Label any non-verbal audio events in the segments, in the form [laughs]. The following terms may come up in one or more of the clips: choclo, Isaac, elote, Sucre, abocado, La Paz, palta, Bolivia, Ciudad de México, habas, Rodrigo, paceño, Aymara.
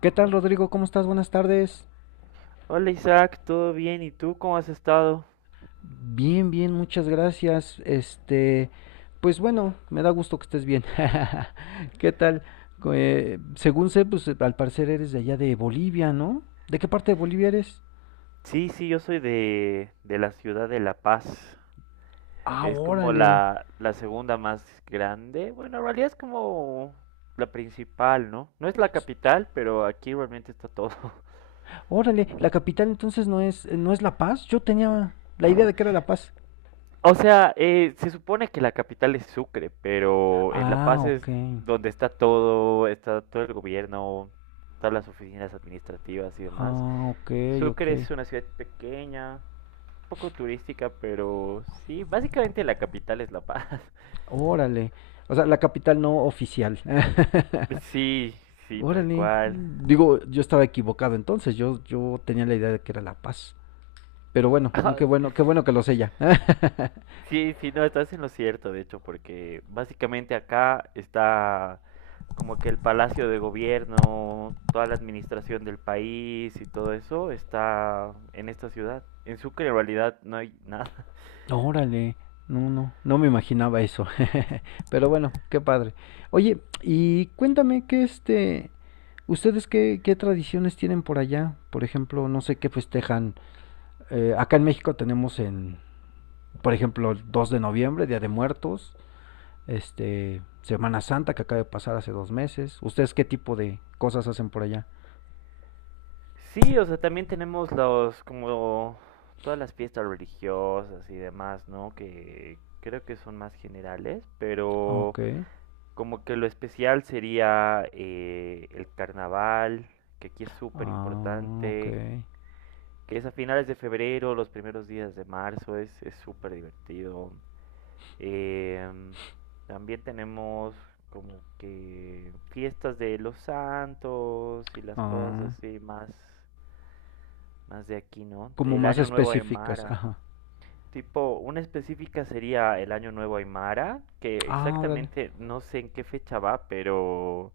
¿Qué tal, Rodrigo? ¿Cómo estás? Buenas tardes. Hola Isaac, ¿todo bien? ¿Y tú cómo has estado? Bien, bien, muchas gracias. Pues bueno, me da gusto que estés bien. [laughs] ¿Qué tal? Según sé, pues al parecer eres de allá de Bolivia, ¿no? ¿De qué parte de Bolivia eres? Sí, sí, yo soy de la ciudad de La Paz. Ah, Es como órale. la segunda más grande. Bueno, en realidad es como la principal, ¿no? No es la S- capital, pero aquí realmente está todo. [laughs] Órale, la capital entonces no es La Paz. Yo tenía la idea de que era La Paz. O sea, se supone que la capital es Sucre, pero en La Ah, Paz ok. es donde está todo el gobierno, todas las oficinas administrativas y demás. Ah, ok, ok. Sucre es una ciudad pequeña, poco turística, pero sí, básicamente la capital es La Paz. [laughs] Órale. O sea, la capital no oficial. [laughs] Sí, sí, tal Órale. cual. Digo, yo estaba equivocado entonces, yo tenía la idea de que era La Paz. Pero bueno, no, Ah, qué bueno que lo sé ya. [laughs] sí, sí, no, estás en lo cierto, de hecho, porque básicamente acá está como que el palacio de gobierno, toda la administración del país y todo eso está en esta ciudad. En Sucre en realidad no hay nada. Órale. No, no, no me imaginaba eso. [laughs] Pero bueno, qué padre. Oye, y cuéntame que ustedes qué, qué tradiciones tienen por allá. Por ejemplo, no sé qué festejan. Acá en México tenemos en, por ejemplo, el 2 de noviembre, Día de Muertos, Semana Santa que acaba de pasar hace 2 meses. ¿Ustedes qué tipo de cosas hacen por allá? Sí, o sea, también tenemos los, como todas las fiestas religiosas y demás, ¿no? Que creo que son más generales, Ah, ok, pero como que lo especial sería el carnaval, que aquí es súper ah, ok, importante, que es a finales de febrero, los primeros días de marzo, es súper divertido. Em, También tenemos como que fiestas de los santos y las cosas ah, así más de aquí, ¿no? como El más Año Nuevo específicas, Aymara. ajá. Tipo, una específica sería el Año Nuevo Aymara, que Ah, órale. exactamente no sé en qué fecha va, pero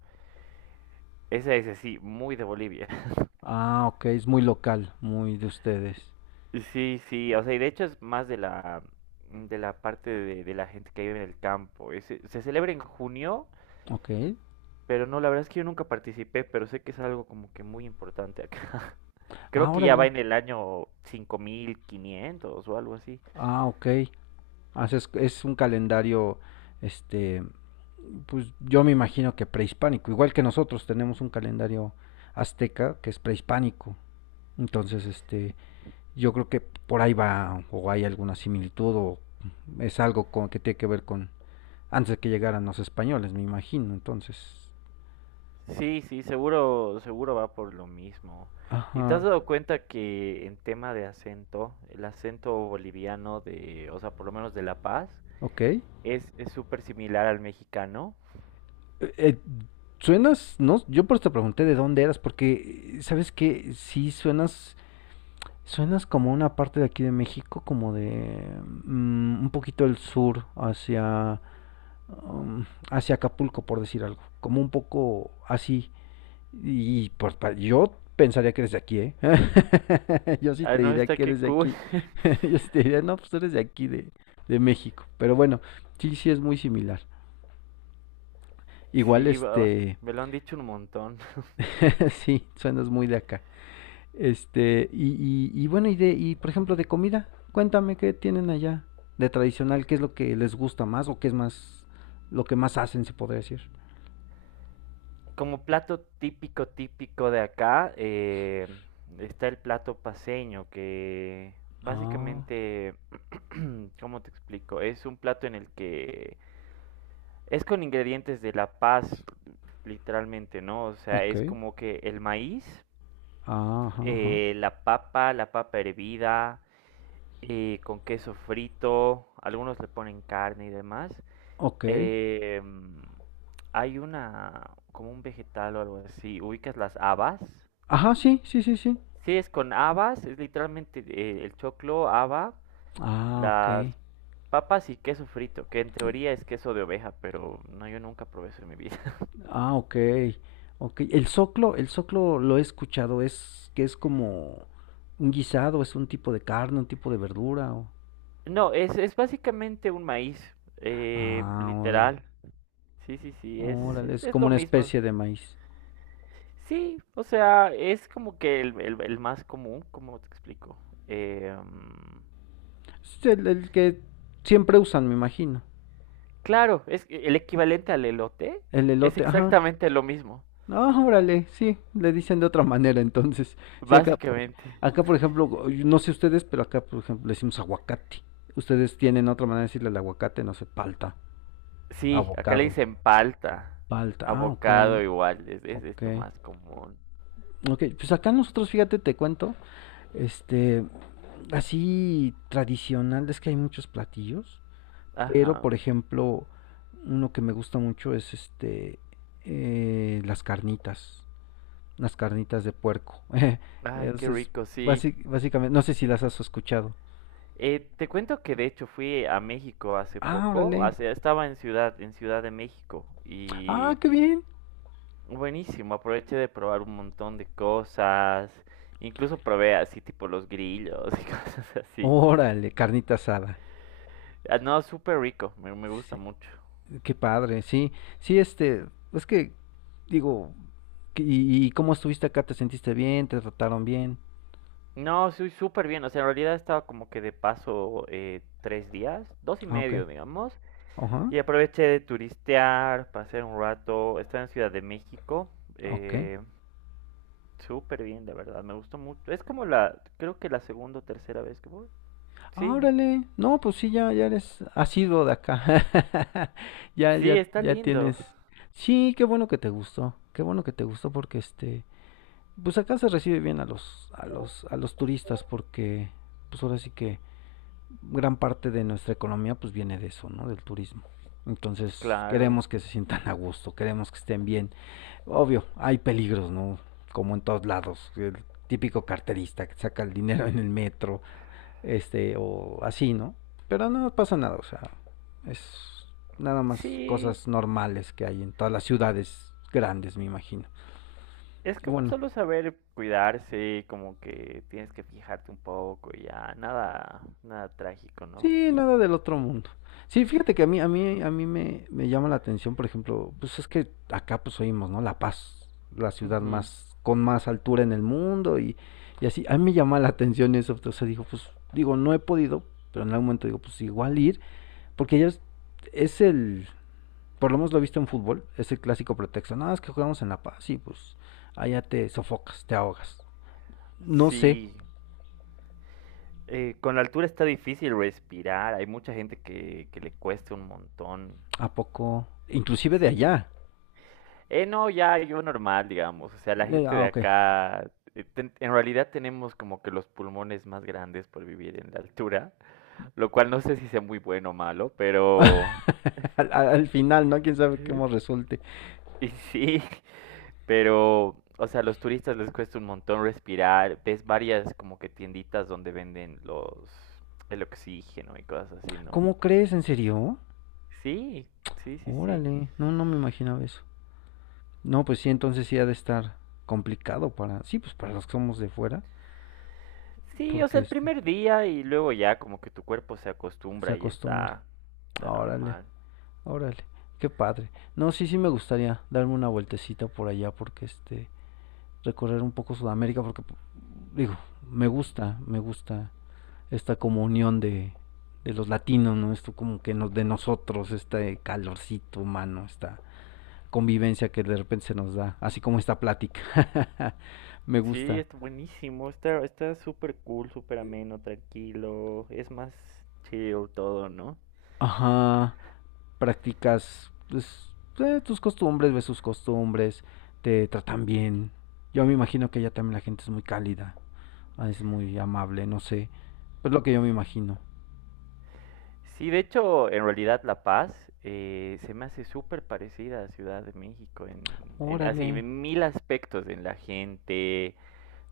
esa es así, muy de Bolivia. [laughs] Ah, ok, es muy local, muy de ustedes. Sí, sí, o sea, y de hecho es más de la parte de la gente que vive en el campo. Se celebra en junio, Ok, pero no, la verdad es que yo nunca participé, pero sé que es algo como que muy importante acá. [laughs] ah, Creo que ya va órale. en el año 5.500 o algo así. Ah, ok. Haces, es un calendario, este, pues yo me imagino que prehispánico, igual que nosotros tenemos un calendario azteca que es prehispánico. Entonces, yo creo que por ahí va o hay alguna similitud o es algo con, que tiene que ver con antes de que llegaran los españoles, me imagino. Entonces, Sí, sí, seguro, seguro va por lo mismo. ¿Y te has ajá, dado cuenta que en tema de acento, el acento boliviano de, o sea, por lo menos de La Paz, ok. Es súper similar al mexicano? eh, suenas, no, yo por eso te pregunté de dónde eras, porque sabes que sí suenas, suenas como una parte de aquí de México, como de un poquito del sur hacia um, hacia Acapulco, por decir algo, como un poco así. Y pues yo pensaría que eres de aquí, ¿eh? [laughs] Yo sí Ah, te no, diría está que eres qué de cool. aquí. [laughs] [laughs] Yo sí te diría, no, pues tú eres de aquí, de México. Pero bueno, sí, sí es muy similar. Igual, Sí, va, me lo han dicho un montón. [laughs] sí, suenas muy de acá. Y bueno, y por ejemplo, de comida, cuéntame qué tienen allá de tradicional, qué es lo que les gusta más o qué es más, lo que más hacen, se podría decir. Como plato típico, típico de acá, está el plato paceño, que Ah, básicamente, [clears throat] ¿cómo te explico? Es un plato en el que es con ingredientes de La Paz, literalmente, ¿no? O sea, ok. es como que el maíz, Ajá, ajá. La papa hervida, con queso frito, algunos le ponen carne y demás. Ok. Eh, mm, Hay una, como un vegetal o algo así, ubicas las habas. Ajá, sí, sí, sí, sí. Sí, es con habas, es literalmente el choclo, haba, Ah, las ok. papas y queso frito, que en teoría es queso de oveja, pero no, yo nunca probé eso en mi vida. Ah, ok. Ok. El soclo lo he escuchado, es que es como un guisado, es un tipo de carne, un tipo de verdura. No, es básicamente un maíz, Ah, órale. literal. Sí, sí, sí, es, Órale, es, es es como lo una mismo. especie de maíz. Sí, o sea, es como que el más común, ¿cómo te explico? Eh, mm, Es el que siempre usan, me imagino. claro, es que el equivalente al elote El es elote, ajá. exactamente lo mismo, Ah, órale, sí, le dicen de otra manera entonces. Sí, acá, básicamente. acá por ejemplo, yo no sé ustedes, pero acá por ejemplo le decimos aguacate. Ustedes tienen otra manera de decirle al aguacate, no sé, palta, Sí, acá le abocado. dicen palta, Palta, ah, ok, abocado igual, es, es, ok. es lo más común. Ok, pues acá nosotros, fíjate, te cuento, este, así tradicional, es que hay muchos platillos, pero Ajá. por ejemplo, uno que me gusta mucho es eh, las carnitas, las carnitas de puerco. [laughs] Ay, qué Entonces, rico, sí. Básicamente, no sé si las has escuchado. Te cuento que de hecho fui a México hace Ah, poco, órale, hace, estaba en Ciudad de México ah, y qué bien, buenísimo, aproveché de probar un montón de cosas, incluso probé así tipo los grillos y [laughs] cosas así. órale, carnita asada. Ah, no, súper rico, me gusta Sí, mucho. qué padre, sí, sí, es que, digo, ¿y, y cómo estuviste acá? ¿Te sentiste bien? ¿Te trataron bien? No, soy súper bien, o sea, en realidad estaba como que de paso 3 días, dos y Ah, ok. medio, digamos, Ajá. y aproveché de turistear, pasé un rato, estaba en Ciudad de México. Ok. eh, Súper bien, de verdad, me gustó mucho. Es como la, creo que la segunda o tercera vez que voy. Ah, Sí, órale. No, pues sí, ya, ya eres asiduo de acá. [laughs] Ya, sí, ya, está ya lindo. tienes. Sí, qué bueno que te gustó. Qué bueno que te gustó porque pues acá se recibe bien a los, a los, a los turistas porque, pues ahora sí que gran parte de nuestra economía pues viene de eso, ¿no? Del turismo. Entonces Claro. queremos que se sientan a gusto, queremos que estén bien. Obvio, hay peligros, ¿no? Como en todos lados, el típico carterista que saca el dinero en el metro, o así, ¿no? Pero no pasa nada, o sea, es nada más Sí, cosas normales que hay en todas las ciudades grandes, me imagino. es Y que bueno, solo saber cuidarse, como que tienes que fijarte un poco y ya, nada, nada trágico, ¿no? sí, nada del otro mundo. Sí, fíjate que a mí me llama la atención, por ejemplo, pues es que acá pues oímos, ¿no? La Paz, la ciudad Ujú. más, con más altura en el mundo y así. A mí me llama la atención eso, o sea, digo, pues, digo, no he podido, pero en algún momento digo, pues igual ir, porque ya es el, por lo menos lo he visto en fútbol, es el clásico pretexto, nada, es que jugamos en La Paz y pues allá te sofocas, te ahogas. No sé, Sí, con la altura está difícil respirar, hay mucha gente que le cuesta un montón. ¿a poco? Inclusive de Sí. allá. No, ya yo normal, digamos. O sea, la gente Ah, de ok. acá, en realidad tenemos como que los pulmones más grandes por vivir en la altura, lo cual no sé si sea muy bueno o malo, pero. [laughs] Al final, ¿no? Quién sabe cómo [laughs] resulte. Y sí, [laughs] pero, o sea, a los turistas les cuesta un montón respirar. Ves varias como que tienditas donde venden los, el oxígeno y cosas así, ¿no? ¿Cómo crees? ¿En serio? Sí, sí, sí, sí. Órale, no, no me imaginaba eso. No, pues sí, entonces sí ha de estar complicado para, sí, pues para los que somos de fuera, Sí, o porque sea, el primer día y luego ya como que tu cuerpo se se acostumbra y acostumbra. está Órale, normal. órale, qué padre. No, sí, sí me gustaría darme una vueltecita por allá, porque recorrer un poco Sudamérica, porque, digo, me gusta esta como unión de los latinos, ¿no? Esto como que nos, de nosotros, este calorcito humano, esta convivencia que de repente se nos da, así como esta plática. [laughs] Me Sí, gusta. está buenísimo, está súper cool, súper ameno, tranquilo, es más chill todo, ¿no? Ajá, practicas pues, tus costumbres, ves sus costumbres, te tratan bien. Yo me imagino que allá también la gente es muy cálida, ah, es muy amable, no sé. Pues lo que yo me imagino. Sí, de hecho, en realidad La Paz se me hace súper parecida a Ciudad de México, en, Órale, así, en 1.000 aspectos, en la gente,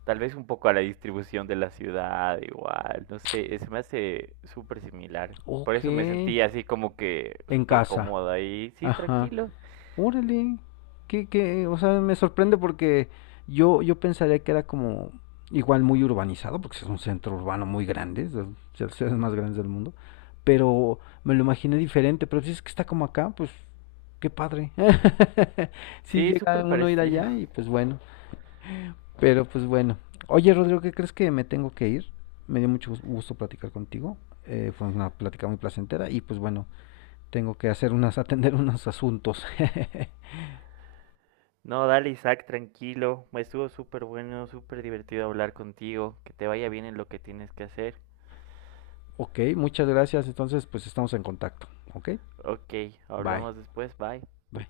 tal vez un poco a la distribución de la ciudad, igual, no sé, se me hace súper similar. Por ok. eso me sentí así como que En súper casa, cómoda y sí, ajá. tranquilo. Órale, o sea, me sorprende porque yo pensaría que era como igual muy urbanizado, porque es un centro urbano muy grande, es de los ciudades más grandes del mundo, pero me lo imaginé diferente, pero si es que está como acá, pues qué padre. [laughs] Si Sí, llega súper uno a ir parecido. allá y pues bueno, pero pues bueno. Oye, Rodrigo, ¿qué crees que me tengo que ir? Me dio mucho gusto platicar contigo. Eh, fue una plática muy placentera y pues bueno, tengo que hacer unas, [laughs] atender unos asuntos. [laughs] No, dale Isaac, tranquilo. Estuvo súper bueno, súper divertido hablar contigo. Que te vaya bien en lo que tienes que hacer. Ok, muchas gracias. Entonces, pues estamos en contacto. Ok, Ok, bye. hablamos después, bye. Bye.